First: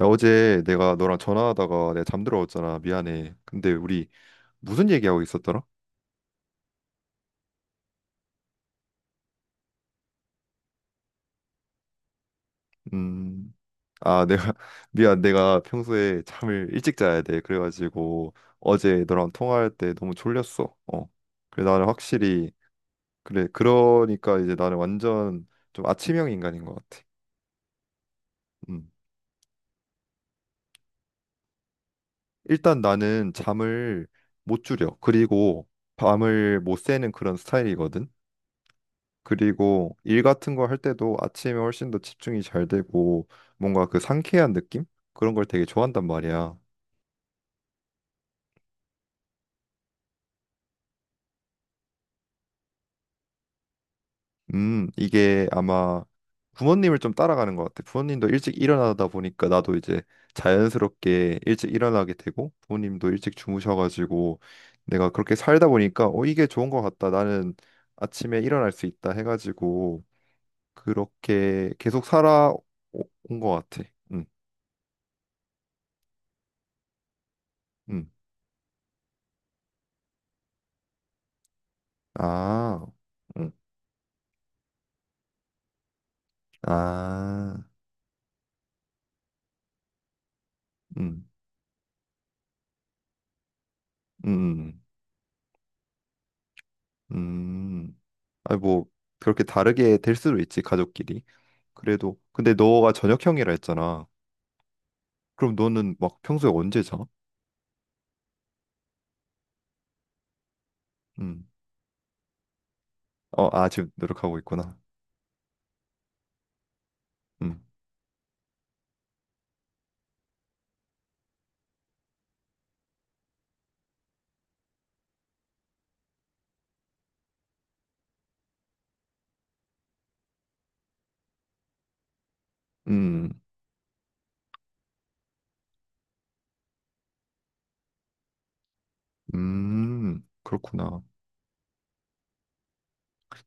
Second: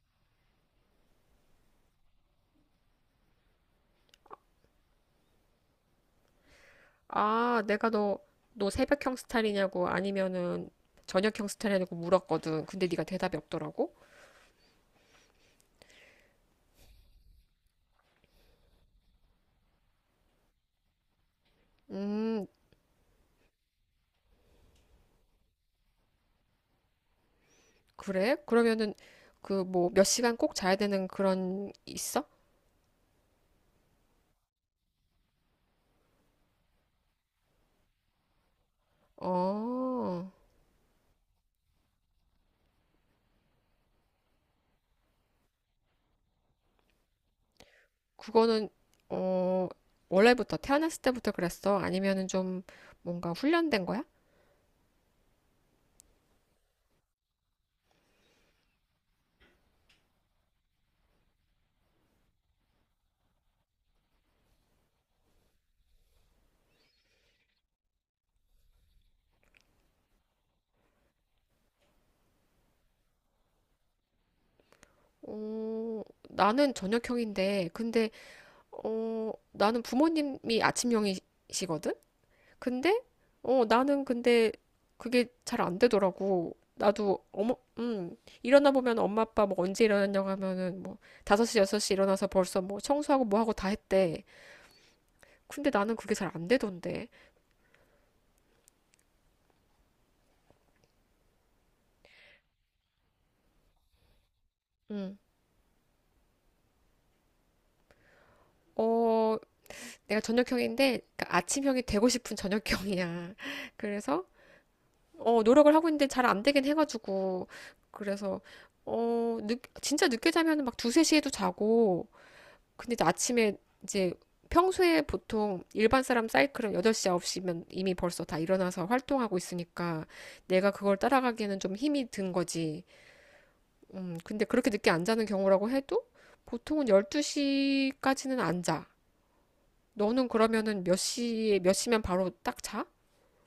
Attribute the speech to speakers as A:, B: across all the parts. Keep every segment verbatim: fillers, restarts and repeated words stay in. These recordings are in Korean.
A: 야, 어제 내가 너랑 전화하다가 내가 잠들어왔잖아. 미안해. 근데 우리 무슨 얘기하고 있었더라?
B: 아, 내가 너, 너 새벽형 스타일이냐고 아니면은 저녁형 스타일이냐고 물었거든. 근데 네가 대답이
A: 음,
B: 없더라고.
A: 아, 내가, 미안. 내가 평소에 잠을 일찍 자야 돼. 그래가지고 어제 너랑 통화할 때 너무 졸렸어. 어. 그래, 나는
B: 음,
A: 확실히, 그래. 그러니까 이제 나는 완전 좀 아침형 인간인 것 같아.
B: 그래?
A: 음.
B: 그러면은 그 뭐 몇 시간 꼭 자야 되는 그런 있어?
A: 일단 나는 잠을 못 줄여. 그리고 밤을 못 새는 그런 스타일이거든. 그리고 일
B: 어,
A: 같은 거 할 때도 아침에 훨씬 더 집중이 잘 되고 뭔가 그 상쾌한 느낌? 그런 걸 되게 좋아한단 말이야.
B: 그거는 어, 원래부터 태어났을 때부터 그랬어? 아니면은 좀 뭔가 훈련된 거야?
A: 음, 이게 아마 부모님을 좀 따라가는 것 같아. 부모님도 일찍 일어나다 보니까 나도 이제 자연스럽게 일찍 일어나게 되고 부모님도 일찍 주무셔가지고 내가 그렇게 살다 보니까 어, 이게 좋은 것 같다. 나는 아침에 일어날 수 있다 해가지고 그렇게 계속 살아온 것 같아. 음,
B: 어, 나는 저녁형인데
A: 음.
B: 근데 어, 나는 부모님이 아침형이시거든?
A: 아.
B: 근데
A: 응.
B: 어 나는 근데 그게 잘 안 되더라고. 나도 어머
A: 아,
B: 음 일어나 보면 엄마 아빠 뭐 언제 일어났냐고 하면은 뭐
A: 음,
B: 다섯 시 여섯 시 일어나서 벌써 뭐 청소하고 뭐 하고 다 했대.
A: 음,
B: 근데 나는 그게 잘 안 되던데.
A: 음. 아니, 뭐, 그렇게 다르게 될 수도 있지, 가족끼리. 그래도, 근데 너가 저녁형이라 했잖아.
B: 음.
A: 그럼 너는 막 평소에 언제 자?
B: 어 내가 저녁형인데 그러니까
A: 음.
B: 아침형이 되고 싶은 저녁형이야.
A: 어, 아, 지금
B: 그래서
A: 노력하고 있구나.
B: 어 노력을 하고 있는데 잘 안 되긴 해 가지고
A: 음,
B: 그래서 어 늦, 진짜 늦게 자면은 막 두세 시에도 자고 근데 아침에 이제 평소에 보통 일반 사람 사이클은 여덟 시, 아홉 시면 이미 벌써 다 일어나서 활동하고 있으니까 내가 그걸 따라가기에는 좀 힘이 든 거지.
A: 음,
B: 음, 근데 그렇게 늦게 안 자는 경우라고 해도 보통은 열두 시까지는 안 자.
A: 음,
B: 너는 그러면은 몇
A: 그렇구나.
B: 시에, 몇 시면 바로 딱 자?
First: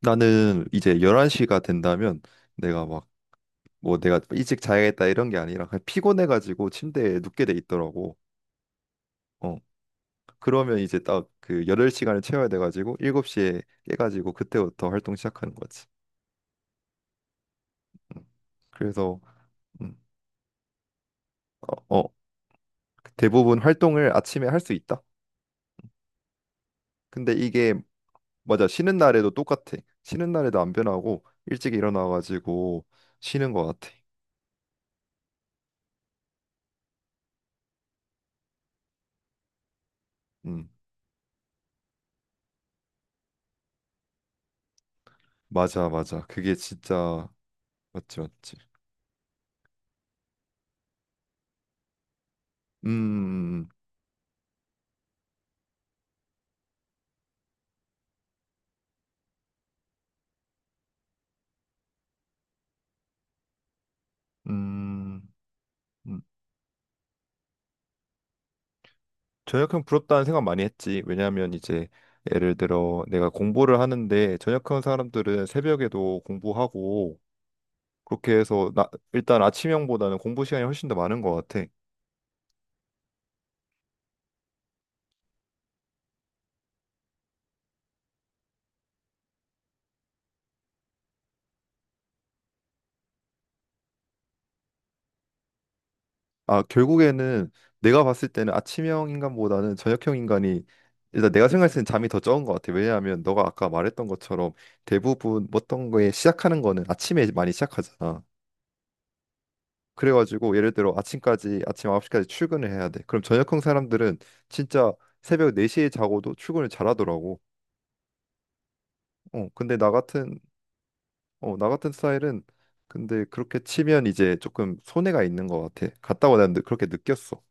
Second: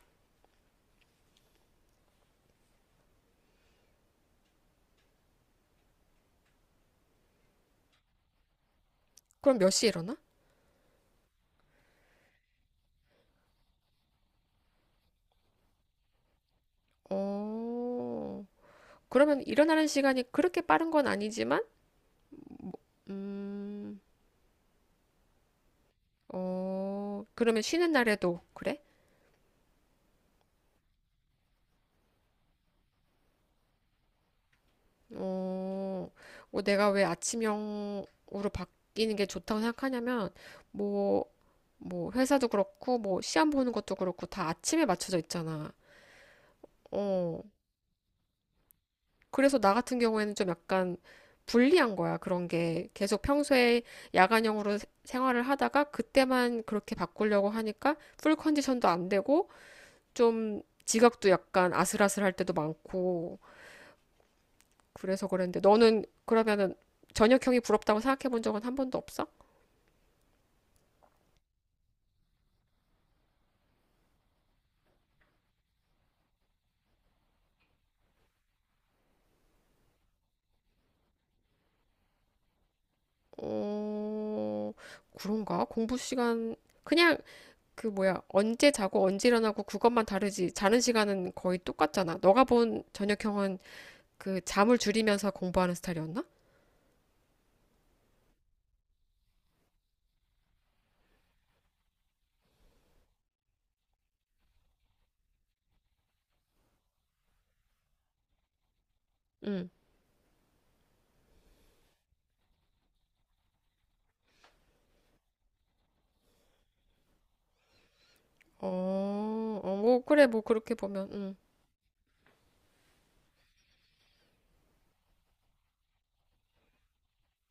A: 나는 이제 열한 시가 된다면 내가 막, 뭐 내가 일찍 자야겠다 이런 게 아니라 그냥 피곤해가지고 침대에 눕게 돼 있더라고. 어.
B: 그럼 몇 시에 일어나?
A: 그러면 이제 딱 그 여덟 시간을 채워야 돼가지고 일곱 시에 깨가지고 그때부터 활동 시작하는 거지. 음.
B: 어,
A: 그래서
B: 그러면 일어나는
A: 음,
B: 시간이 그렇게 빠른 건 아니지만,
A: 어, 어, 대부분
B: 음,
A: 활동을 아침에 할 수 있다.
B: 어,
A: 근데
B: 그러면
A: 이게
B: 쉬는 날에도
A: 맞아.
B: 그래?
A: 쉬는 날에도 똑같아. 쉬는 날에도 안 변하고 일찍 일어나가지고 쉬는 거 같아.
B: 어, 뭐 내가 왜 아침형으로 바뀌는 게 좋다고 생각하냐면,
A: 음.
B: 뭐, 뭐, 회사도 그렇고, 뭐, 시험 보는 것도 그렇고, 다 아침에 맞춰져 있잖아.
A: 맞아, 맞아. 그게 진짜
B: 어,
A: 맞지, 맞지.
B: 그래서 나 같은 경우에는 좀 약간 불리한 거야, 그런
A: 음,
B: 게. 계속
A: 음,
B: 평소에 야간형으로 세- 생활을 하다가, 그때만 그렇게 바꾸려고 하니까, 풀 컨디션도 안 되고, 좀 지각도 약간 아슬아슬할 때도 많고,
A: 음,
B: 그래서 그랬는데 너는
A: 음.
B: 그러면은 저녁형이 부럽다고 생각해 본 적은 한 번도 없어?
A: 전역형 부럽다는 생각 많이 했지. 왜냐하면 이제 예를 들어 내가 공부를 하는데 전역형 사람들은 새벽에도 공부하고 그렇게 해서 나 일단 아침형보다는 공부 시간이 훨씬 더 많은 것 같아.
B: 어, 그런가? 공부 시간 그냥 그 뭐야 언제 자고 언제 일어나고 그것만 다르지 자는 시간은 거의 똑같잖아. 너가 본 저녁형은 그 잠을 줄이면서 공부하는 스타일이었나?
A: 아 결국에는 내가 봤을 때는 아침형 인간보다는 저녁형 인간이 일단 내가 생각했을 때는 잠이 더 적은 것 같아. 왜냐하면 너가 아까 말했던 것처럼 대부분 어떤 거에 시작하는 거는 아침에 많이 시작하잖아.
B: 응.
A: 그래가지고 예를 들어 아침까지 아침 아홉 시까지 출근을 해야 돼. 그럼 저녁형 사람들은 진짜 새벽 네 시에 자고도 출근을 잘하더라고. 어,
B: 어, 어,
A: 근데 나
B: 뭐 그래
A: 같은
B: 뭐 그렇게 보면 응.
A: 어, 나 같은 스타일은 근데 그렇게 치면 이제 조금 손해가 있는 것 같아. 갔다 오고 난 느- 그렇게 느꼈어.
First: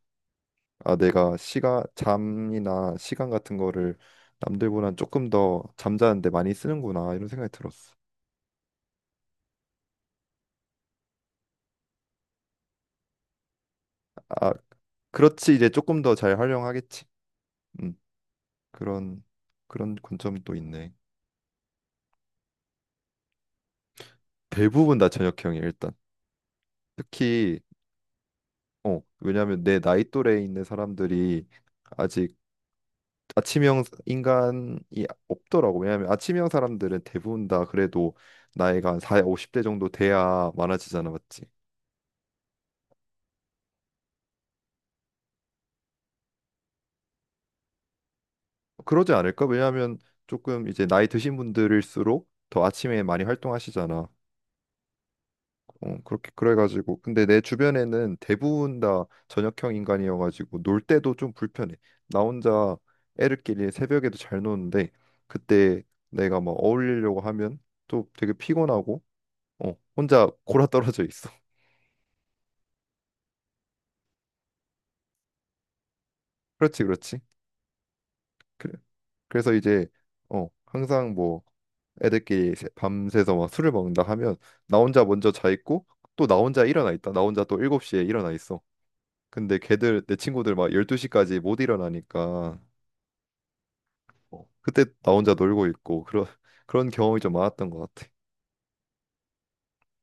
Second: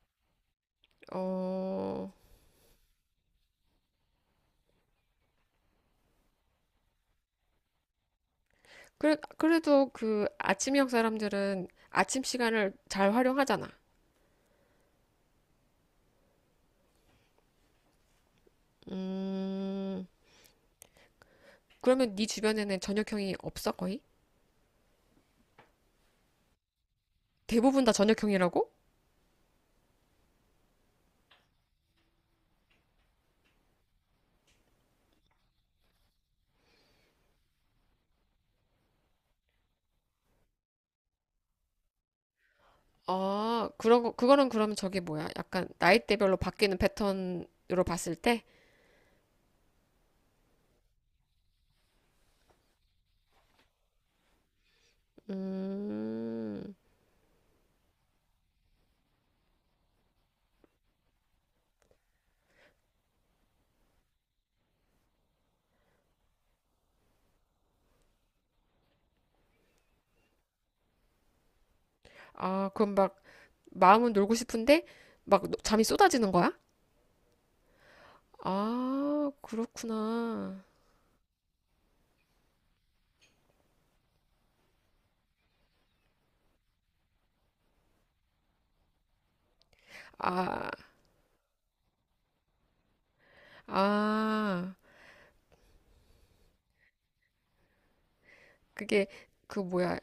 A: 아, 내가 시간
B: 어.
A: 잠이나 시간 같은 거를 남들보단 조금 더 잠자는데 많이 쓰는구나 이런 생각이 들었어.
B: 그래 그래도 그 아침형 사람들은 아침 시간을 잘 활용하잖아.
A: 아, 그렇지 이제 조금 더 잘 활용하겠지. 음, 그런 그런
B: 음.
A: 관점도 있네.
B: 그러면 네 주변에는 저녁형이 없어, 거의?
A: 대부분 다 저녁형이야 일단 특히
B: 대부분 다 저녁형이라고?
A: 어 왜냐하면 내 나이 또래에 있는 사람들이 아직 아침형 인간이 없더라고. 왜냐하면 아침형 사람들은 대부분 다 그래도 나이가 한 사, 오십 대 정도 돼야 많아지잖아, 맞지?
B: 아, 그런 거, 그거는 그러면 저게 뭐야? 약간 나이대별로 바뀌는 패턴으로 봤을 때?
A: 그러지 않을까? 왜냐하면 조금 이제 나이 드신 분들일수록 더 아침에 많이 활동하시잖아. 어, 그렇게
B: 음,
A: 그래가지고 근데 내 주변에는 대부분 다 저녁형 인간이어가지고 놀 때도 좀 불편해. 나 혼자 애들끼리 새벽에도 잘 노는데 그때 내가 막 어울리려고 하면 또 되게 피곤하고 어, 혼자 골아떨어져 있어.
B: 아, 그럼 막 마음은 놀고 싶은데 막 노- 잠이 쏟아지는 거야?
A: 그렇지, 그렇지. 그래.
B: 아,
A: 그래서 이제 어,
B: 그렇구나.
A: 항상 뭐 애들끼리 새- 밤새서 막 술을 먹는다 하면 나 혼자 먼저 자 있고 또 나 혼자 일어나 있다. 나 혼자 또 일곱 시에 일어나 있어. 근데 걔들 내 친구들
B: 아,
A: 막 열두 시까지 못 일어나니까 어,
B: 아,
A: 그때 나 혼자 놀고 있고 그런 그런 경험이 좀 많았던 것 같아.
B: 그게 그 뭐야?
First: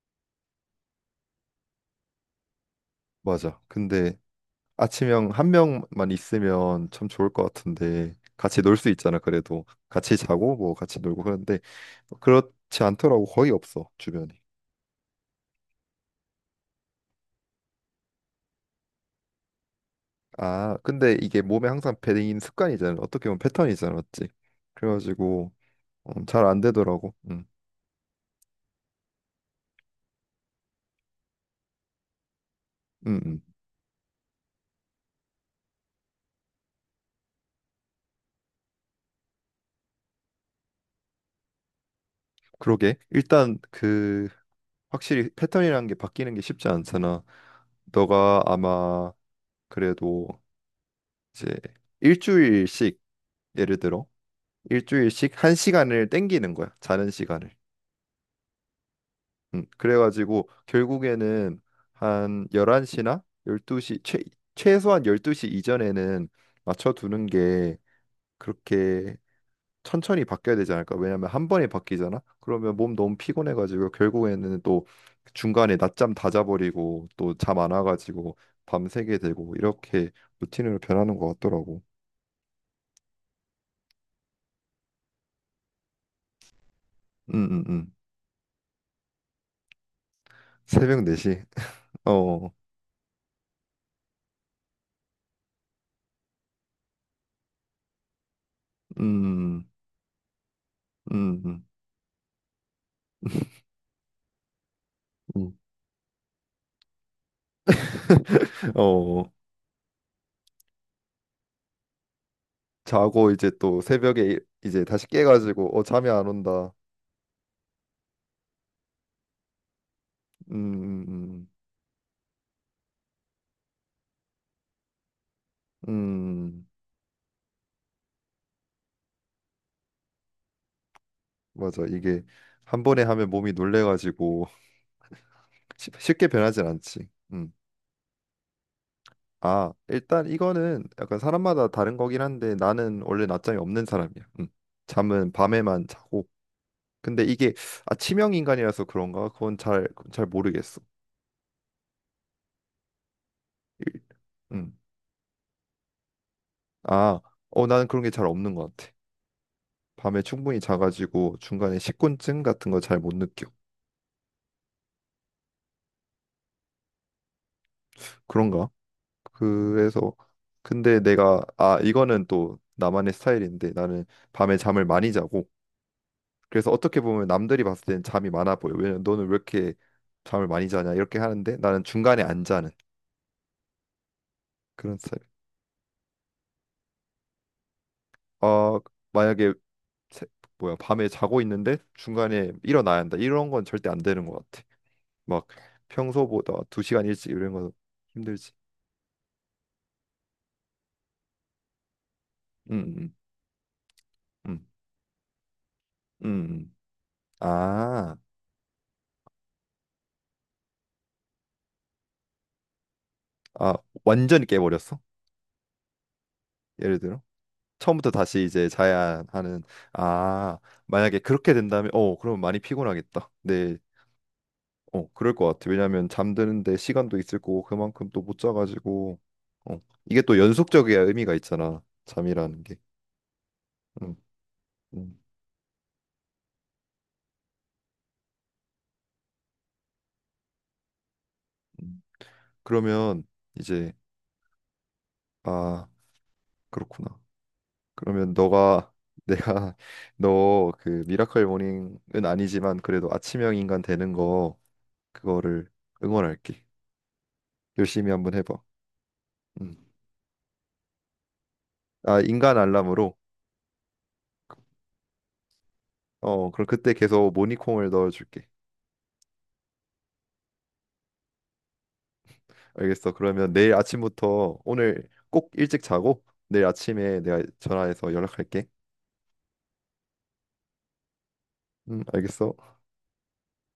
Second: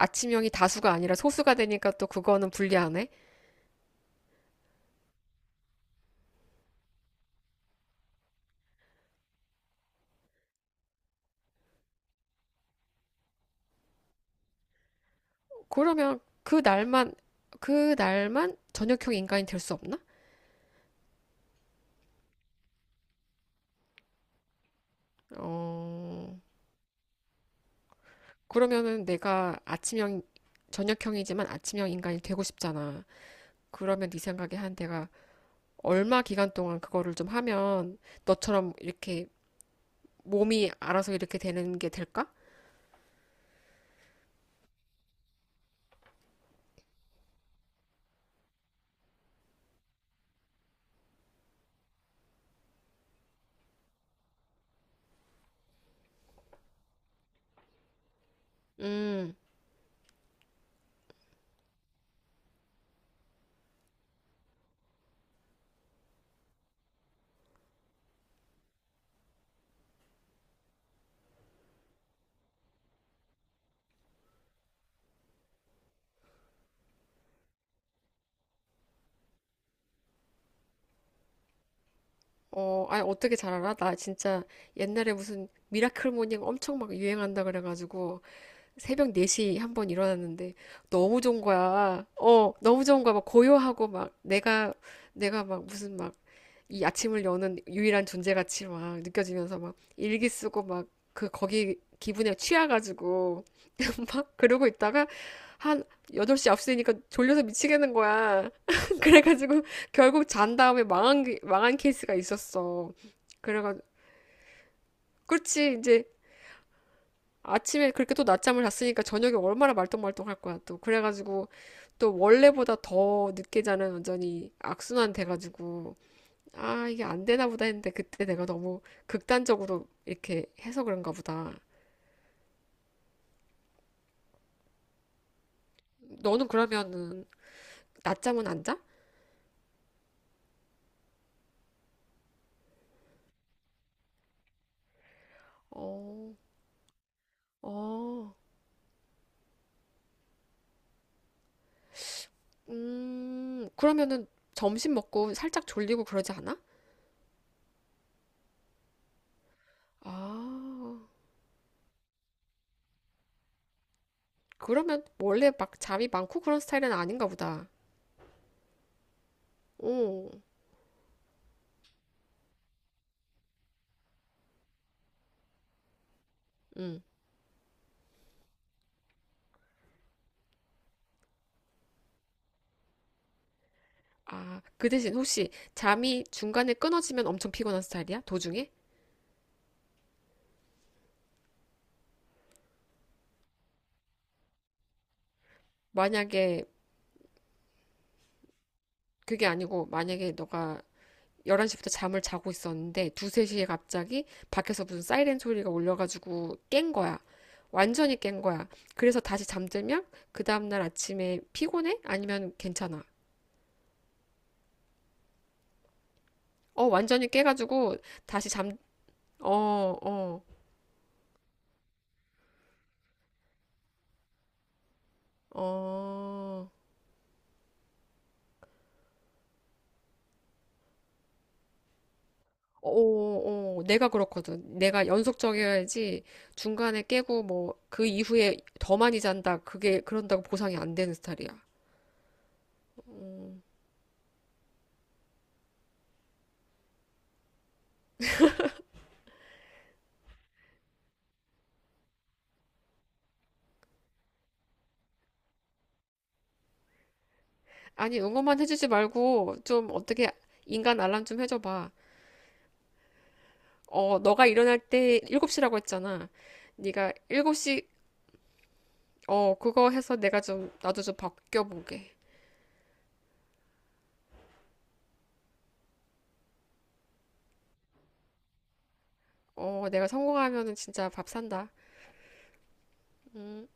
B: 아침형이 다수가 아니라 소수가 되니까 또 그거는 불리하네?
A: 맞아. 근데 아침형 한 명만 있으면 참 좋을 것 같은데 같이 놀 수 있잖아. 그래도 같이 자고 뭐 같이 놀고 그런데 그렇지 않더라고. 거의 없어 주변에.
B: 그러면 그 날만, 그 날만 저녁형 인간이 될 수 없나?
A: 아, 근데 이게 몸에 항상 배인 습관이잖아. 어떻게 보면 패턴이잖아, 맞지? 그래가지고 음,
B: 어,
A: 잘안 되더라고. 음,
B: 그러면은 내가 아침형, 저녁형이지만 아침형 인간이 되고 싶잖아.
A: 음, 음.
B: 그러면 네 생각에 한 내가 얼마 기간 동안 그거를 좀 하면 너처럼 이렇게 몸이 알아서 이렇게 되는 게 될까?
A: 그러게. 일단 그 확실히 패턴이라는 게 바뀌는 게 쉽지 않잖아. 너가 아마 그래도 이제 일주일씩 예를 들어 일주일씩 한 시간을 땡기는 거야. 자는 시간을.
B: 음,
A: 음, 그래가지고 결국에는 한 열한 시나 열두 시 최, 최소한 열두 시 이전에는 맞춰두는 게 그렇게 천천히 바뀌어야 되지 않을까? 왜냐면 한 번에 바뀌잖아. 그러면 몸 너무 피곤해가지고 결국에는 또 중간에 낮잠 다 자버리고 또 잠 안 와가지고 밤새게 되고 이렇게 루틴으로 변하는 것 같더라고.
B: 어, 아니, 어떻게 잘 알아? 나 진짜 옛날에 무슨 미라클 모닝 엄청 막
A: 음,
B: 유행한다
A: 음, 음.
B: 그래가지고 새벽 네 시 한번 일어났는데
A: 새벽
B: 너무 좋은
A: 네 시.
B: 거야.
A: 어,
B: 어, 너무 좋은 거야. 막 고요하고 막 내가, 내가 막 무슨 막 이 아침을 여는 유일한 존재같이 막 느껴지면서
A: 음,
B: 막 일기 쓰고 막 그
A: 음, 음.
B: 거기 기분에 취해가지고 막 그러고 있다가
A: 음.
B: 한 여덟 시, 앞시 되니까 졸려서 미치겠는 거야.
A: 어,
B: 그래가지고 결국 잔 다음에 망한, 게- 망한 케이스가 있었어.
A: 자고 이제
B: 그래가
A: 또 새벽에 일- 이제 다시
B: 그렇지
A: 깨가지고 어
B: 이제
A: 잠이 안 온다.
B: 아침에 그렇게 또 낮잠을 잤으니까 저녁에 얼마나 말똥말똥할 거야
A: 음,
B: 또
A: 음,
B: 그래가지고 또 원래보다 더 늦게 자는 완전히 악순환 돼가지고
A: 음, 음.
B: 아, 이게 안 되나 보다 했는데 그때 내가 너무 극단적으로 이렇게 해서 그런가 보다.
A: 맞아. 이게 한 번에 하면 몸이 놀래가지고 쉽- 쉽게
B: 너는
A: 변하진 않지.
B: 그러면은
A: 음.
B: 낮잠은 안 자?
A: 아, 일단 이거는 약간 사람마다 다른 거긴 한데 나는 원래 낮잠이 없는 사람이야. 음. 잠은 밤에만 자고.
B: 어,
A: 근데 이게 아, 치명
B: 어,
A: 인간이라서 그런가? 그건 잘, 잘 모르겠어.
B: 음,
A: 일-
B: 그러면은
A: 음.
B: 점심 먹고 살짝 졸리고 그러지 않아?
A: 아, 어, 나는 그런 게 잘 없는 것 같아. 밤에 충분히
B: 아,
A: 자가지고 중간에 식곤증 같은 거 잘 못 느껴.
B: 그러면 원래 막 잠이 많고 그런 스타일은 아닌가 보다.
A: 그런가? 그래서
B: 오,
A: 근데 내가 아, 이거는 또 나만의 스타일인데 나는 밤에 잠을 많이 자고 그래서 어떻게
B: 음.
A: 보면 남들이 봤을 때는 잠이 많아 보여. 왜냐면 너는 왜 이렇게 잠을 많이 자냐 이렇게 하는데 나는 중간에 안 자는
B: 아, 그
A: 그런
B: 대신
A: 스타일.
B: 혹시 잠이 중간에 끊어지면 엄청 피곤한 스타일이야? 도중에?
A: 어, 만약에 새- 뭐야 밤에 자고 있는데 중간에 일어나야 한다. 이런 건 절대 안 되는 것 같아. 막 평소보다
B: 만약에
A: 두 시간 일찍 이런 건 힘들지.
B: 그게 아니고 만약에 너가 열한 시부터 잠을 자고
A: 음,
B: 있었는데
A: 음,
B: 두세 시에 갑자기
A: 음.
B: 밖에서 무슨 사이렌 소리가 울려가지고
A: 음.
B: 깬 거야.
A: 아,
B: 완전히 깬 거야. 그래서 다시 잠들면 그 다음날 아침에 피곤해? 아니면 괜찮아?
A: 아, 완전히 깨버렸어?
B: 어,
A: 예를 들어?
B: 완전히 깨가지고
A: 처음부터 다시
B: 다시
A: 이제
B: 잠,
A: 자야 하는,
B: 어, 어,
A: 아, 만약에 그렇게 된다면, 어, 그러면 많이 피곤하겠다. 네, 어, 그럴 것 같아. 왜냐면
B: 어.
A: 잠드는데 시간도 있을 거고, 그만큼 또 못 자가지고, 어, 이게 또 연속적이야 의미가 있잖아. 잠이라는 게.
B: 어, 어, 어. 내가
A: 음,
B: 그렇거든. 내가
A: 음,
B: 연속적이어야지 중간에 깨고 뭐 그 이후에 더 많이 잔다. 그게 그런다고 보상이 안 되는 스타일이야.
A: 음. 그러면
B: 음.
A: 이제, 아, 그렇구나. 그러면 너가 내가 너 그 미라클 모닝은 아니지만 그래도 아침형 인간 되는 거 그거를 응원할게. 열심히
B: 아니,
A: 한번
B: 응원만
A: 해봐.
B: 해주지 말고
A: 음.
B: 좀 어떻게 인간 알람 좀 해줘봐.
A: 아 인간 알람으로.
B: 어, 너가 일어날 때 일곱 시라고 했잖아.
A: 어 그럼 그때
B: 네가
A: 계속
B: 일곱 시,
A: 모닝콩을 넣어줄게.
B: 어, 그거 해서 내가 좀, 나도 좀 바뀌어보게.
A: 알겠어. 그러면 내일 아침부터 오늘 꼭 일찍 자고 내일 아침에 내가 전화해서 연락할게.
B: 어, 내가 성공하면은 진짜 밥 산다.
A: 음 알겠어.
B: 음.